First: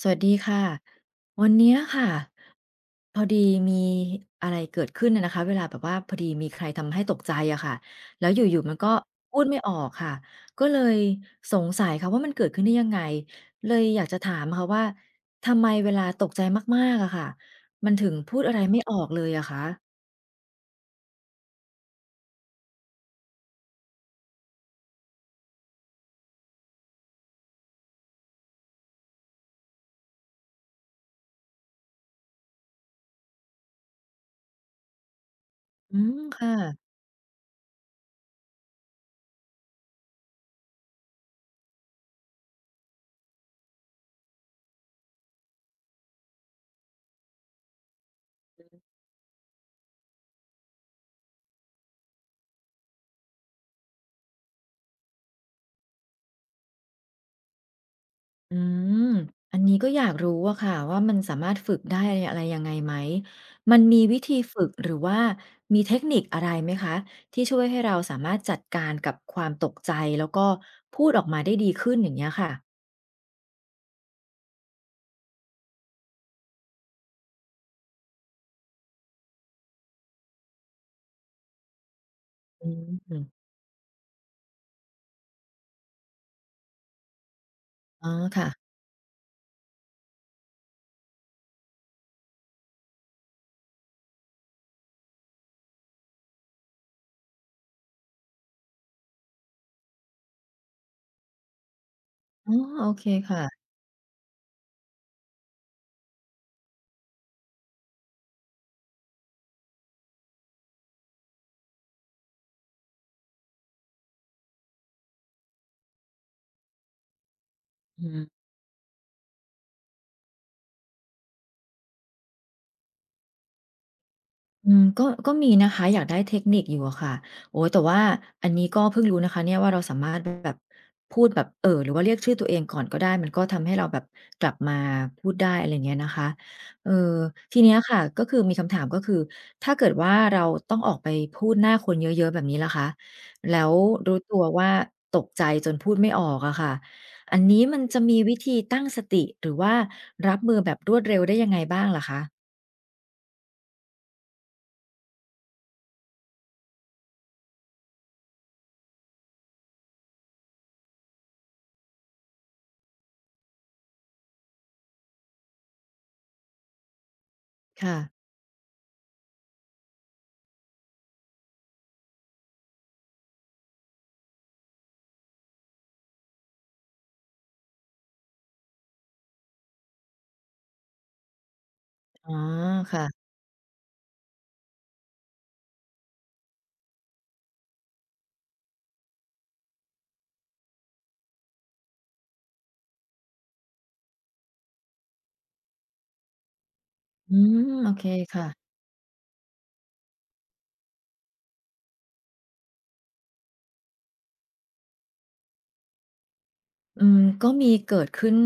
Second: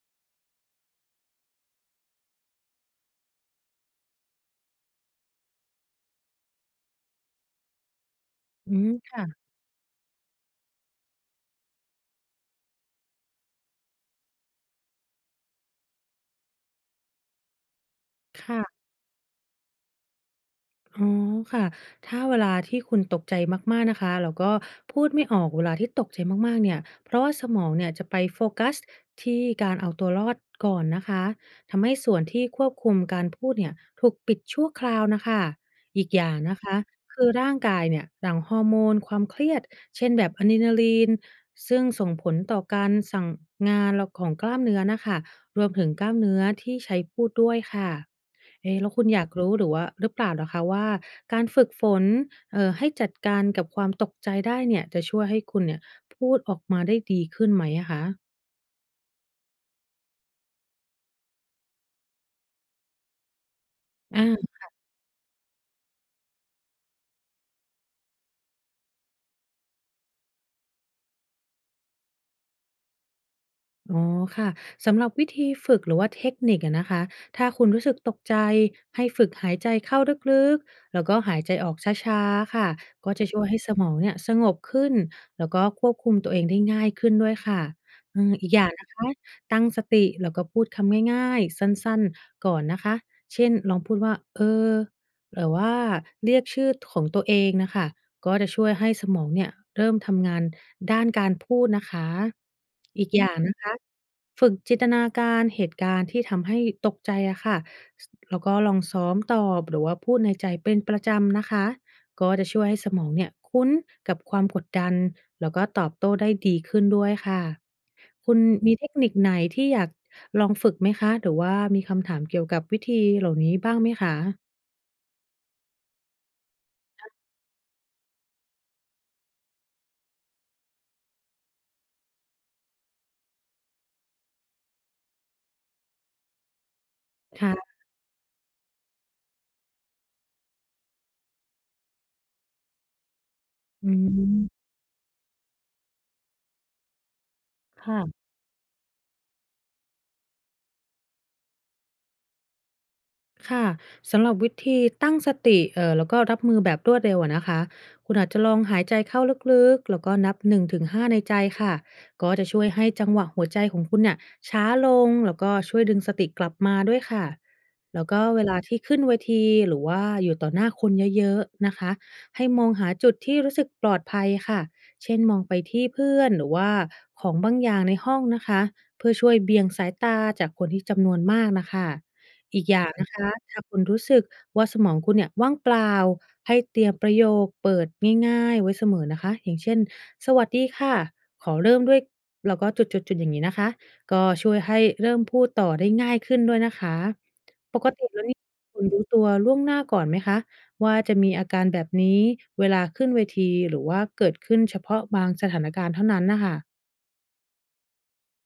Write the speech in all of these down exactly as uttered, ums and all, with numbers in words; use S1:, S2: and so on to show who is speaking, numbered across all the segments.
S1: สวัสดีค่ะวันเนี้ยค่ะพอดีมีอะไรเกิดขึ้นน่ะนะคะเวลาแบบว่าพอดีมีใครทำให้ตกใจอะค่ะแล้วอยู่ๆมั
S2: อื
S1: นก็
S2: ม
S1: พูด
S2: ค่ะ
S1: ไม่ออกค่ะก็เลยสงสัยค่ะว่ามันเกิดขึ้นได้ยังไงเลยอยากจะถามค่ะว่าทำไมเวลาตกใจมากๆอะค่ะมันถึงพูดอะไรไม่
S2: ค่ะ
S1: ออกเลยอะคะ
S2: อ๋อค่ะ ถ้าเวลาที่คุณตกใจมากๆนะคะแล้วก็พูดไม่ออกเวลาที่ตกใจมากๆเนี่ยเพราะว่าสมองเนี่ยจะไปโฟกัสที่การเอาตัวรอดก่อนนะคะทำให้ส่วนที่ควบคุมการพูดเนี่ยถูกปิดชั่วคราวน่ะค่ะ
S1: อื
S2: อีก
S1: ม
S2: อย่าง
S1: ค่ะ
S2: นะคะคือร่างกายเนี่ยหลั่งฮอร์โมนความเครียด เช่นแบบอะดรีนาลินซึ่งส่งผลต่อการสั่งงานแล้วของกล้ามเนื้อน่ะค่ะรวมถึงกล้ามเนื้อที่ใช้พูดด้วยค่ะ เอ๊ะแล้วคุณอยากรู้หรือว่าหรือเปล่าเหรอคะว่าการฝึกฝนเอ่อให้จัดการกับความตกใจได้เนี่ยจะช่วยให้คุณเนี่ยพูดออกมาได้ดีขึ้นไหมอะคะ
S1: อืมอันนี้ก็อยากรู้อะค่ะว่ามันสามารถฝึกได้อะไรยังไงไหม มันมีวิธี
S2: อา
S1: ฝึกหรือว่ามีเทคนิคอะไรไหมคะที่ช่วยให้เราสามารถจัดการกับความตกใจแล้วก็พูดออกมาได้ดีขึ้นอย่างเงี้ยค่ะ
S2: อ๋อค่ะสำหรับวิธีฝึกหรือว่าเทคนิคอะนะคะถ้าคุณรู้สึกตกใจให้ฝึกหายใจเข้าลึกๆแล้วก็หายใจออกช้าๆค่ะ
S1: อื
S2: ก็
S1: ม
S2: จะช่วยให้สมองเนี่ยสงบขึ้นแล้วก็ควบคุมตัวเองได้ง่ายขึ้นด้วยค่ะ
S1: อ๋อ
S2: อืม
S1: ค่ะ
S2: อีกอย่างนะคะตั้งสติแล้วก็พูดคำง่ายๆสั้นๆก่อนนะคะเช่นลองพูดว่าเออหรือว่าเรียกชื่อของตัวเองนะคะ ก็จะช่วยให้สมองเนี่ยเริ่มทำงานด้านการพูดนะคะ
S1: อ๋อโอเค
S2: อีกอย่างนะ
S1: ค่ะ
S2: คะฝึกจินตนาการเหตุการณ์ที่ทำให้ตกใจอะค่ะแล้วก็ลองซ้อมตอบหรือว่าพูดในใจเป็นประจำนะคะก็จะช่วยให้สมองเนี่ยคุ้นกับความกดดันแล้วก็ตอบโต้ได้ดีขึ้นด้วยค่ะ
S1: อืม
S2: คุณมีเทคนิคไหนที่อยากลองฝึกไหมคะหรือว่ามีคำถามเกี่ยวกับวิธีเหล่านี้บ้างไหมคะ
S1: อืมก็ก็มีนะคะอยากได้เทคนิคอยู่อะค่ะโอ้โฮแต่ว่าอันนี้ก็เพิ่งรู้นะคะเนี่ยว่าเราสามารถแบบพูดแบบเอ่อหรือว่าเรียกชื่อตัวเองก่อนก็ได้มันก็ทำให้เราแบบกลับมาพูดได้อะไรอย่างเงี้ยนะคะเออทีเนี้
S2: ค่ะ
S1: ยค่ะก็คือมีคำถามก็คือถ้าเกิดว่าเราต้องออกไปพูดหน้าคนเยอะๆแบบนี้ล่ะคะแล้ว
S2: อื
S1: รู้ตัว
S2: ม
S1: ว่าตกใจจนพูดไม่ออกอะค่ะอันนี้มันจะมี
S2: ค่ะ
S1: วิธีตั้งสติหรือว่ารับมือแบบรวดเร็วได้ยังไงบ้างเหรอคะ
S2: ค่ะสำหรับวิธีตั้งสติเอ่อแล้วก็รับมือแบบรวดเร็วอะนะคะคุณอาจจะลองหายใจเข้าลึกๆแล้วก็นับหนึ่งถึงห้าในใจค่ะก็จะช่วยให้จังหวะหัวใจของคุณเนี่ยช้าลงแล้วก็ช่วยดึงสติกลับมาด้วยค่ะ
S1: ค่ะ
S2: แล้วก็เวลาที่ขึ้นเวทีหรือว่าอยู่ต่อหน้าคนเยอะๆนะคะให้มองหาจุดที่รู้สึกปลอดภัยค่ะเช่นมองไปที่เพื่อนหรือว่าของบางอย่างในห้องนะคะเพื่อช่วยเบี่ยงสายตาจากคนที่จำนวนมากนะคะ
S1: อ๋อ
S2: อีกอย่างนะ
S1: ค่ะ
S2: คะถ้าคุณรู้สึกว่าสมองคุณเนี่ยว่างเปล่าให้เตรียมประโยคเปิดง่ายๆไว้เสมอนะคะอย่างเช่นสวัสดีค่ะขอเริ่มด้วยแล้วก็จุดๆๆอย่างนี้นะคะก็ช่วยให้เริ่มพูดต่อได้ง่ายขึ้นด้วยนะคะ
S1: อืม
S2: ปก
S1: โอ
S2: ติ
S1: เค
S2: แล้วนี่
S1: ค่ะ
S2: คุณรู้ตัวล่วงหน้าก่อนไหมคะว่าจะมีอาการแบบนี้เวลาขึ้นเวทีหรือว่าเกิดขึ้นเฉพาะบางสถานการณ์เท่านั้นน่ะค่ะ
S1: อืมก็มีเกิดขึ้น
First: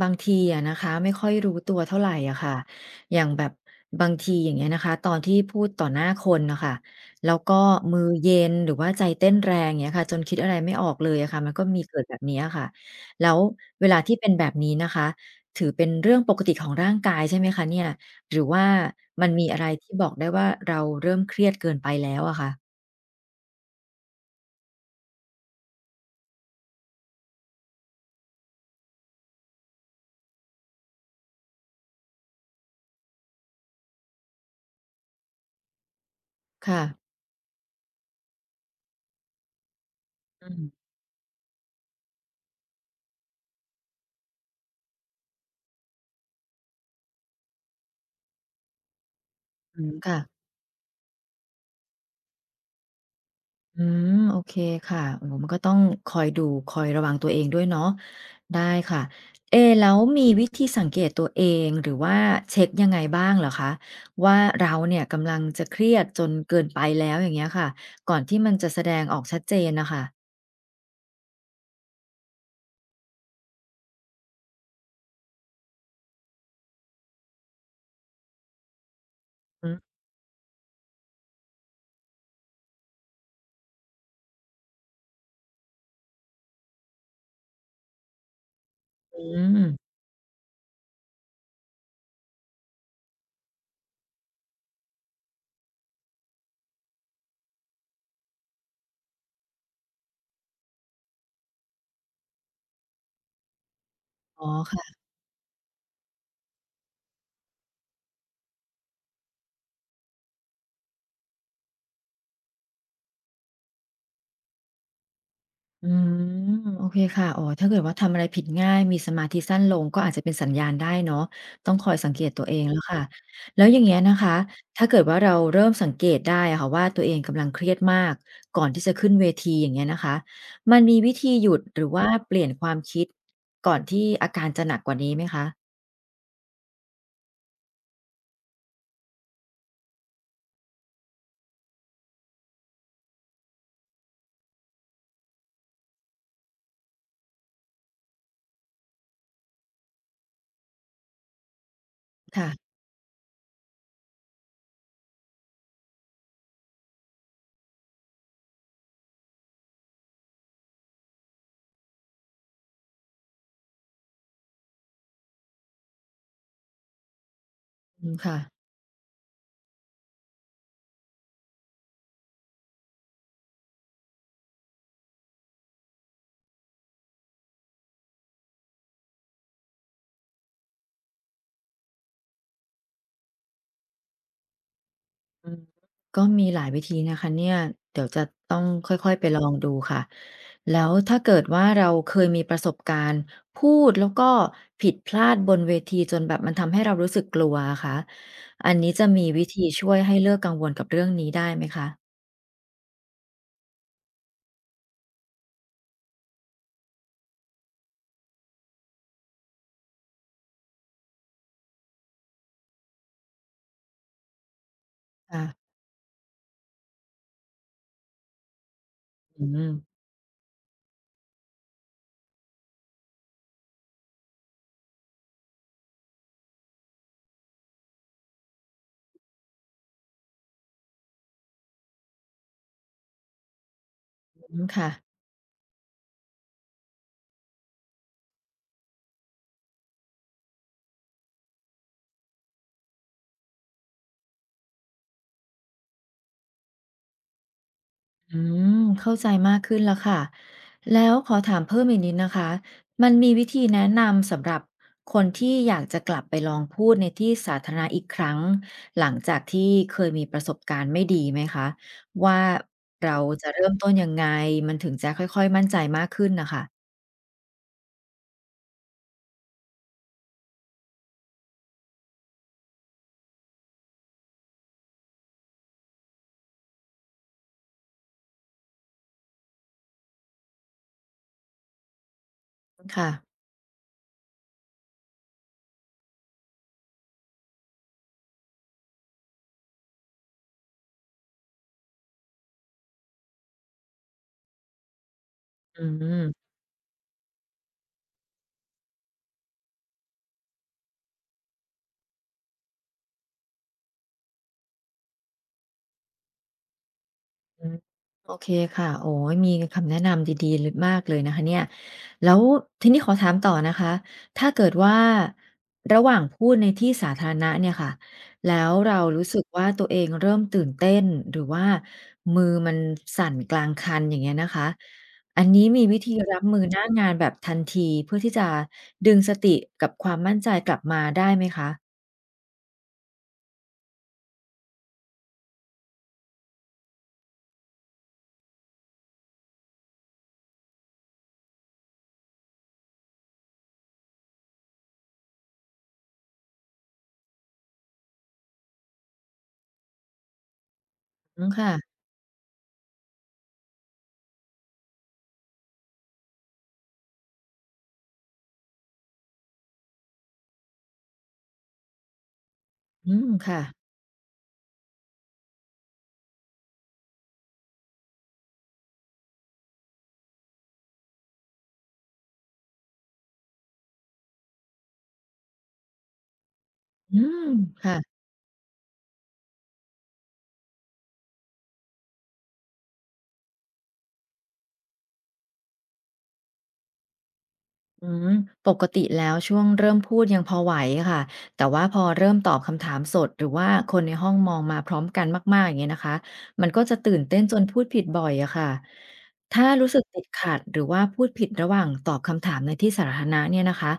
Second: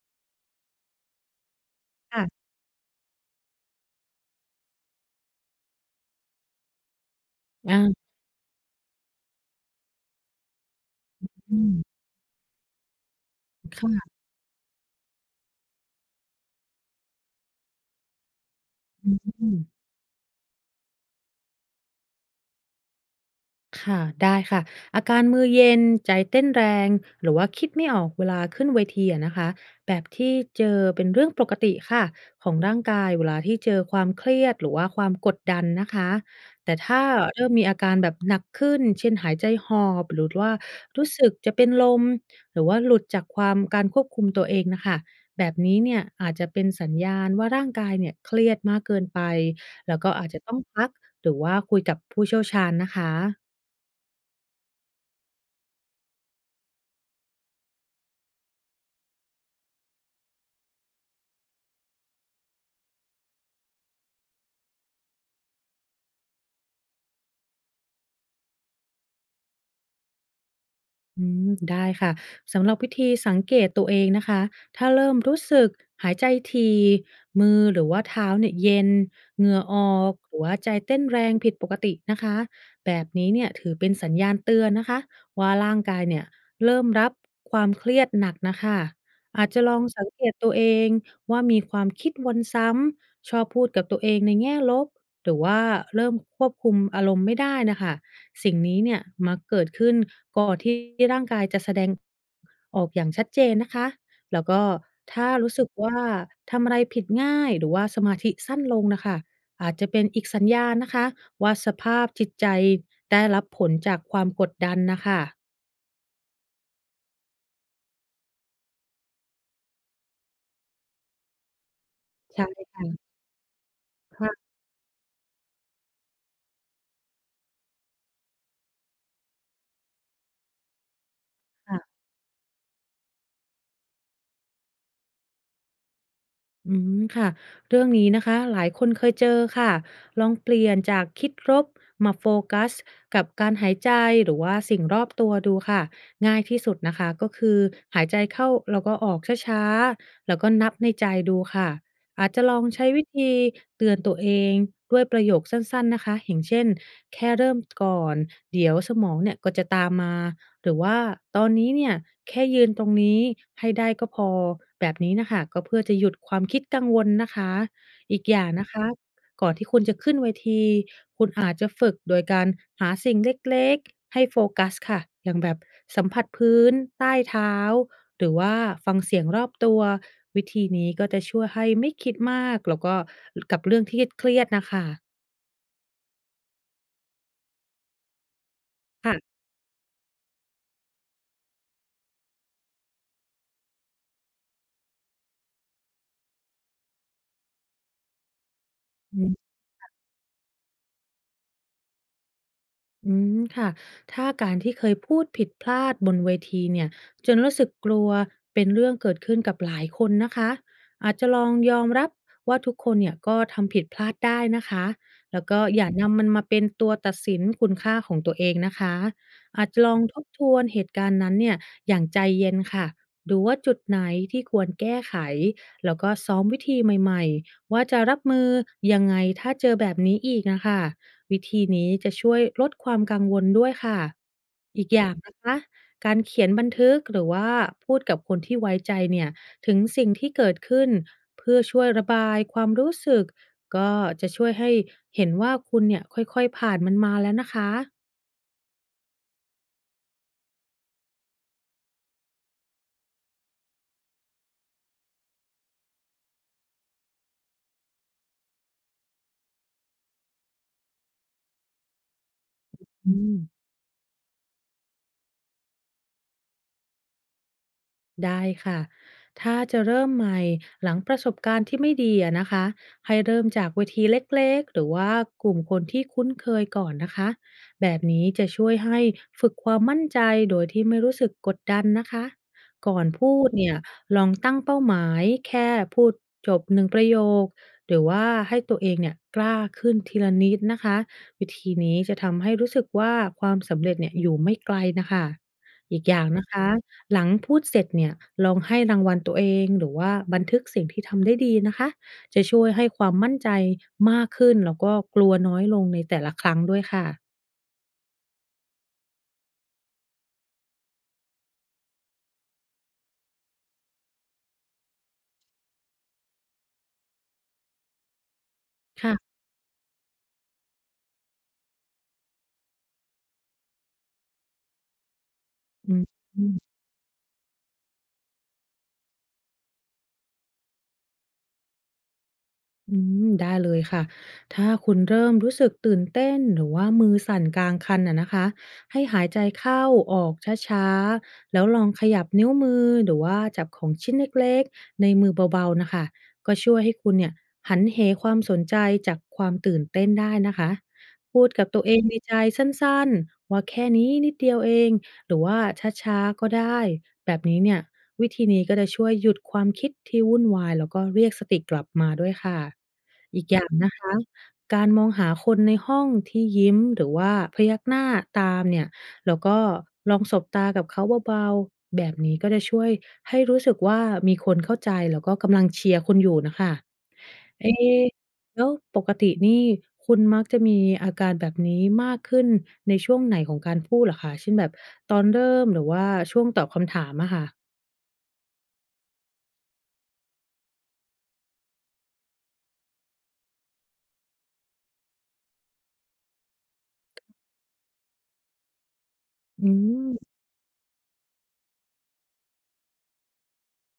S1: บางทีอะนะคะไม่ค่อยรู้ตัวเท่าไหรอะ
S2: ค่ะ
S1: ค่ะอย่างแบบบางทีอย่างเงี้ยนะคะตอนที่พูดต่อหน้าคนนะคะแล้วก็
S2: อา
S1: มือเย็นหรือว่าใจเต้นแรงอย่างเงี้ยค่ะจนคิดอะไรไม่ออกเลยอะค่ะมันก็
S2: อื
S1: มีเกิ
S2: ม
S1: ดแบบนี้อะค่ะแล้วเวลา
S2: ค่
S1: ที่เป็นแบบนี้นะคะถือเป็นเรื่องปกติของร่างกายใช่ไหมคะเนี่ยหรือว่ามันมีอะไร
S2: ะ
S1: ที่บอกได้ว่าเราเริ่มเครียดเกินไปแล้วอะคะ
S2: ค่ะได้ค่ะอาการมือเย็นใจเต้นแรงหรือว่าคิดไม่ออกเวลาขึ้นเวทีอะนะคะแบบที่เจอเป็นเรื่องปกติค่ะของร่างกายเวลาที่เจอความเครียดหรือว่าความกดดันนะคะแต่
S1: ค่ะ
S2: ถ้าเริ่มมีอาการแบบหนักขึ้นเช่นหายใจหอบหรือ
S1: อื
S2: ว่า
S1: ม
S2: รู้สึกจะเป็นลมหรือว่าหลุดจากความการควบคุมตัวเองน่ะค่ะแบบนี้เนี่ยอาจจะเป็นสัญญาณว่าร่างกายเนี่ยเครียดมากเกินไป
S1: อืม
S2: แล้วก็
S1: ค่ะ
S2: อาจจะต้องพักหรือว่าคุยกับผู้เชี่ยวชาญนะคะ
S1: อืมโอเคค่ะโอ้โหมันก็ต้องคอยดูคอยระวังตัวเองด้วยเนาะได้ค่ะเอแล้วมีวิธีสังเกตตัวเองหรือว่าเช็คยังไงบ้างเหรอคะว่าเราเนี่ยกำลังจะเครียดจนเกินไปแล้วอย่างเงี้ยค่ะก่อนที่มันจะแสดงออกชัดเจนนะคะ
S2: อืมได้ค่ะสำหรับวิธีสังเกตตัวเองนะคะถ้าเริ่มรู้สึกหายใจที่มือหรือว่าเท้าเนี่ยเย็นเหงื่อ
S1: อื
S2: ออกหรือว่าใจเต้นแรงผิดปกตินะคะแบบนี้เนี่ยถือเป็นสัญญาณเตือนนะคะว่าร่างกายเนี่ยเริ่มรับความเครียดหนักนะคะอาจจะ
S1: ม
S2: ลองสังเกตตัวเองว่ามีความคิดวนซ้ำชอบพูดกับตัวเองในแง่ลบหรือว่าเริ่มควบคุมอารมณ์ไม่ได้นะคะ สิ่งนี้เนี่ยมักเกิดขึ้นก่อนที่ร่างกายจะแสดงออกอย่างชัดเจนนะคะแล้
S1: อ๋
S2: วก็
S1: อ
S2: ถ้ารู้สึกว่าทำอะไรผิดง่ายหรือว่าสมาธิสั้นลงนะคะอาจจะเป็นอีกสัญญาณนะคะว่าสภาพจิตใจได้รับผลจากความกดดันนะคะ
S1: อืมโอเคค่ะอ๋อถ้าเกิดว่าทำอะไรผิดง่ายมีสมาธิสั้นลงก็อาจจะเป็นสัญญาณได้เนาะต้องคอยสังเกตตั
S2: ใช่
S1: วเองแล้วค่ะ
S2: ค่ะ
S1: แล้วอย่างเงี้ยนะคะ
S2: ค
S1: ถ้าเกิดว่าเราเริ่มสังเกตได้อะค่ะว่าตัวเองกำลังเครียดมากก่อนที่จะขึ้นเวทีอย่างเงี้ยนะคะมันมีวิธีหยุดหรือ
S2: ่ะ
S1: ว่าเปลี่ยนความคิดก่อนที่อาการจะหนักกว่านี้ไหมคะ
S2: อืมค่ะเรื่องนี้นะคะหลายคนเคยเจอค่ะลองเปลี่ยนจากคิดลบมาโฟกัสกับการหายใจหรือว่าสิ่งรอบตัวดูค่ะง่ายที่สุดนะคะก็คือหายใจเข้าแล้วก็ออกช้าๆแล้วก็นับในใจดูค่ะอาจจะลอง
S1: ค่ะ
S2: ใช้วิธีเตือนตัวเองด้วยประโยคสั้นๆนะคะอย่างเช่นแค่เริ่มก่อนเดี๋ยวสมองเนี่ยก็จะตามมา หรือว่าตอนนี้เนี่ยแค่ยืนตรงนี้ให้ได้ก็พอแบบนี้น่ะค่ะก็เพื่อจะหยุดความคิดกังวลนะคะ
S1: อืม
S2: อีกอ
S1: ค่ะ
S2: ย่างนะคะก่อนที่คุณจะขึ้นเวทีคุณอาจจะฝึกโดยการหาสิ่งเล็กๆให้โฟกัสค่ะอย่างแบบสัมผัสพื้นใต้เท้าหรือว่าฟังเสียงรอบตัววิธีนี้ก็จะช่วยให้ไม่คิดมากแล้วก็กับเรื่องที่เครียดๆน่ะค่ะ
S1: อืมก็มีหลายวิธีนะคะเนี่ยเดี๋ยวจะต้องค่อยๆไป
S2: ค่ะ
S1: ลองดูค่ะแล้วถ้าเกิดว่าเราเคยมีประสบการณ์พูดแล้วก็ผิดพลาดบนเวทีจนแบบมันทำให้เรารู้สึกกลัวอะคะอันนี้จะมีวิธีช่วยให้เลิกกังวลกับเรื่องนี้ได้ไหมคะ
S2: อืมค่ะถ้าการที่เคยพูดผิดพลาดบนเวทีเนี่ยจนรู้สึกกลัวเป็นเรื่องเกิดขึ้นกับหลายคนนะคะอาจจะลองยอมรับว่าทุกคนเนี่ยก็ทำผิดพลาดได้นะคะแล้
S1: ค่ะ
S2: วก็อย่านำมันมาเป็นตัวตัดสินคุณค่าของตัวเองนะคะ
S1: อื
S2: อาจ
S1: ม
S2: จะลองทบทวนเหตุการณ์นั้นเนี่ยอย่างใจเย็นค่ะดูว่าจุดไหนที่ควรแก้ไขแล้วก็ซ้อมวิธีใหม่ๆว่าจะรับมือยังไงถ้าเจอแบบนี้อีกนะคะ วิธีนี้จะช่วยลดความกังวลด้วยค่ะ
S1: อืม
S2: อี
S1: ค่ะ
S2: กอย่างนะคะ การเขียนบันทึกหรือว่าพูดกับคนที่ไว้ใจเนี่ยถึงสิ่งที่เกิดขึ้นเพื่อช่วยระบายความรู้สึกก็จะช่วยให้เห็นว่าคุณเนี่ยค่อยๆผ่านมันมาแล้วนะคะ
S1: อืมเข้าใจมากขึ้นแล้วค่ะแล้วขอถามเพิ่มอีกนิดนะคะมันมีวิธีแนะนำสำหรับคนที่อยากจะกลับไปลองพูดในที่สาธารณะอีกครั้งหลังจากที่เคยมีประสบการณ์ไม่ดีไหมคะว่าเรา
S2: อืม
S1: จะเริ่มต้นยังไงมันถึงจะค่อยๆมั่นใจมากขึ้นนะคะ
S2: ได้ค่ะ ถ้าจะเริ่มใหม่หลังประสบการณ์ที่ไม่ดีอะนะคะ ให้เริ่มจากเวทีเล็กๆหรือว่ากลุ่มคนที่คุ้นเคยก่อนนะคะแบบนี้จะช่วยให้ฝึกความมั่นใจโดยที่ไม่รู้สึกกดดันนะคะ ก่อน
S1: ค่ะ
S2: พูดเนี่ยลองตั้งเป้าหมายแค่พูดจบหนึ่งประโยคหรือว่าให้ตัวเองเนี่ยกล้าขึ้นทีละนิดนะคะ วิธีนี้จะทำให้รู้สึกว่าความสำเร็จเนี่ยอยู่ไม่ไกลนะคะ
S1: อื
S2: อีกอย่างนะ
S1: ม
S2: คะ หลังพูดเสร็จเนี่ยลองให้รางวัลตัวเองหรือว่าบันทึกสิ่งที่ทำได้ดีนะคะจะช่วยให้ความมั่นใจมากขึ้นแล้วก็กลัวน้อยลงในแต่ละครั้งด้วยค่ะ
S1: อืมโอเคค่ะโอ้ยมีคำแนะนำดีๆเลึมากเลยนะคะเนี่ยแล้วทีนี้ขอถามต่อนะคะถ้าเกิดว่าระหว่างพูดในที่สาธารณะเนี่ยค่ะแล้วเรารู้
S2: ค่ะ
S1: สึกว่าตัวเองเริ่มตื่นเต้นหรือว่ามือมันสั่นกลางคันอย่างเงี้ยนะคะอันนี้มี
S2: อื
S1: วิธีรับ
S2: ม
S1: มือหน้างานแบบทันทีเพื่อที่จะดึงสติกับความมั่นใจกลับมาได้ไหมคะ
S2: อืมได้เลยค่ะ ถ้าคุณเริ่มรู้สึกตื่นเต้นหรือว่ามือสั่นกลางคันอะนะคะให้หายใจเข้าออกช้าๆ แล้วลองขยับนิ้วมือหรือว่าจับของชิ้นเล็กๆในมือเบาๆนะคะก็ช่วยให้คุณเนี่ยหันเหความสนใจจากความตื่นเต้นได้นะคะ
S1: อื
S2: พู
S1: ม
S2: ดกับตัวเอ
S1: ค่ะ
S2: งในใจสั้นๆ ว่าแค่นี้นิดเดียวเองหรือว่าช้าๆก็ได้แบบนี้เนี่ย วิธีนี้ก็จะช่วยหยุดความคิดที่วุ่นวายแล้วก็เรียกสติกลับมาด้วยค่ะ
S1: อืม
S2: อีกอ
S1: ค่ะ
S2: ย่างนะคะการมองหาคนในห้องที่ยิ้มหรือว่าพยักหน้าตามเนี่ยแล้วก็ลองสบตากับเขาเบาๆแบบนี้ก็จะช่วยให้รู้สึกว่ามีคนเข้าใจแล้วก็กำลังเชียร์คุณอยู่นะคะ
S1: อืม
S2: เอ๊ะ
S1: ค่ะ
S2: แล้วปกตินี่คุณมักจะมีอาการแบบนี้มากขึ้นในช่วงไหนของการพูดเหรอคะเช่นแบบตอนเริ่มหรือว่าช่วงตอบคำถามอะค่ะ
S1: อืมปกติแล้วช่วงเริ่มพูดยังพอไหวค่ะแต่ว่าพอเริ่มตอบคำถามสดหรือว่าคนในห้องมองมาพร้อมกันมากๆอย่างเงี้ยนะคะมันก็จะตื่นเต้นจนพูดผิดบ่อยอะค่ะถ้า
S2: อื
S1: รู้สึกติด
S2: ม
S1: ขัดหรือว่าพูดผิดระหว่างตอบคำถามในที่สาธารณะเนี่ยนะคะ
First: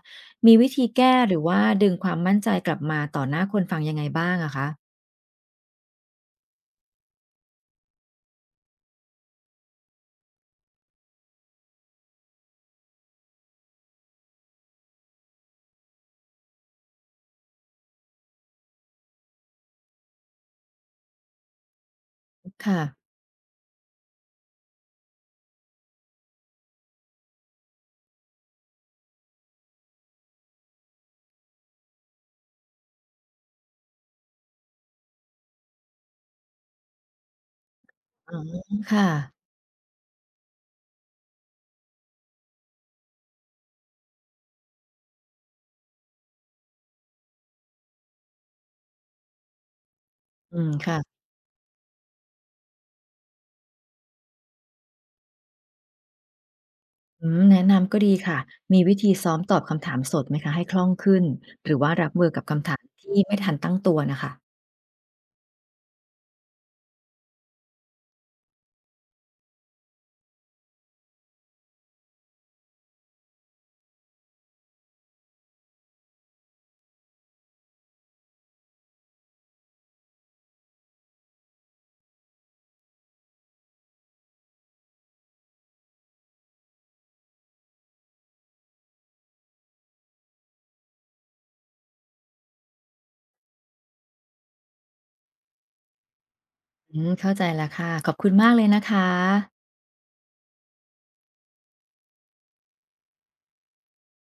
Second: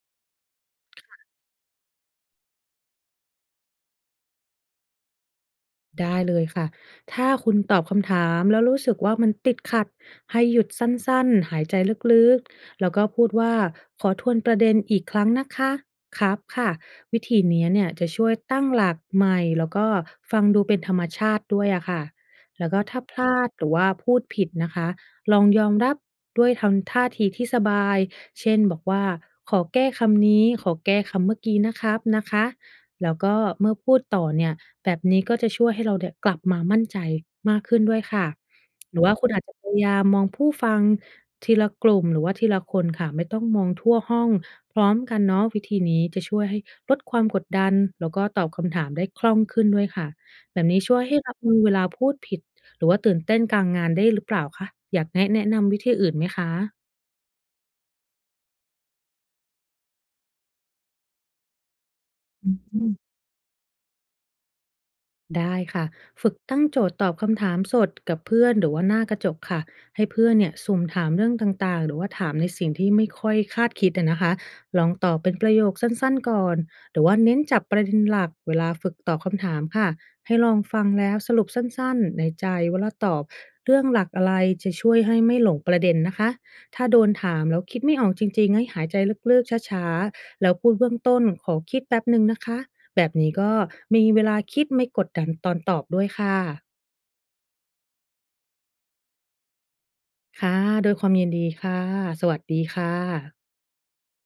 S1: มีวิธีแก้หรือว่าดึงความมั่นใจกลับมาต่อหน้าคนฟังยังไงบ้างอะคะ
S2: ได้เลยค่ะ ถ้าคุณตอบคำถามแล้วรู้สึกว่ามันติดขัดให้หยุดสั้นๆหายใจลึกๆแล้วก็พูดว่าขอทวนประเด็นอีกครั้งนะคะ ครับค่ะวิธีนี้เนี่ยจะช่วยตั้งหลักใหม่แล้วก็ฟังดูเป็นธรรมชาติด้วยอะค่ะ แล้วก็ถ้า
S1: ค่ะ
S2: พลาดหรือว่าพูดผิดนะคะลองยอมรับด้วยทำท่าทีที่สบาย เช่นบอกว่าขอแก้คำนี้ขอแก้คำเมื่อกี้นะครับนะคะแล้วก็เมื่อพูดต่อเนี่ย แบบนี้ก็จะช่วยให้เราเนี่ยกลับมามั่นใจมากขึ้นด้วยค่ะ
S1: อ๋อ
S2: หรือ
S1: ค่ะ
S2: ว่าคุณอาจจะพยายามมองผู้ฟังทีละกลุ่มหรือว่าทีละคนค่ะไม่ต้องมองทั่วห้องพร้อมกันเนาะวิธีนี้จะช่วยให้ลดความกดดันแล้วก็ตอบคำถามได้คล่องขึ้นด้วยค่ะ
S1: อื
S2: แบบ
S1: ม
S2: นี้ช่วยให้
S1: ค่ะ
S2: รับมือเวลาพูดผิดหรือว่าตื่นเต้นกลางงานได้หรือเปล่าคะอยากแนะแนะนำวิธีอื่นไหมคะ
S1: อืมแนะนำก็ดีค่ะ มีวิธีซ้อมตอบคำถามสดไหมคะให้คล่องขึ้นหรือว่ารับมือกับ
S2: อ
S1: คำถาม
S2: ืม
S1: ที่ไม่ทันตั้งตัวนะคะ
S2: ได้ค่ะฝึกตั้งโจทย์ตอบคำถามสดกับเพื่อนหรือว่าหน้ากระจกค่ะให้เพื่อนเนี่ยสุ่มถามเรื่องต่างๆหรือว่าถามในสิ่งที่ไม่ค่อยคาดคิดอะนะคะลองตอบเป็นประโยคสั้นๆก่อนหรือว่าเน้นจับประเด็นหลักเวลาฝึกตอบคำถามค่ะให้ลองฟังแล้วสรุปสั้นๆในใจเวลาตอบเรื่องหลักอะไรจะช่วยให้ไม่หลงประเด็นนะคะถ้าโดนถามแล้วคิดไม่ออกจริงๆให้หายใจลึกๆช้าๆแล้วพูดเบื้องต้นขอคิดแป๊บหนึ่งนะคะ แบบนี้ก็มีเวลาคิดไม่กดดันตอนตอบด้วยค่ะ
S1: อืมเข้าใจแล้วค่ะ ขอบคุณมากเลยนะคะ
S2: ค่ะ โดวยความยินดีค่ะ สวัสดีค่ะ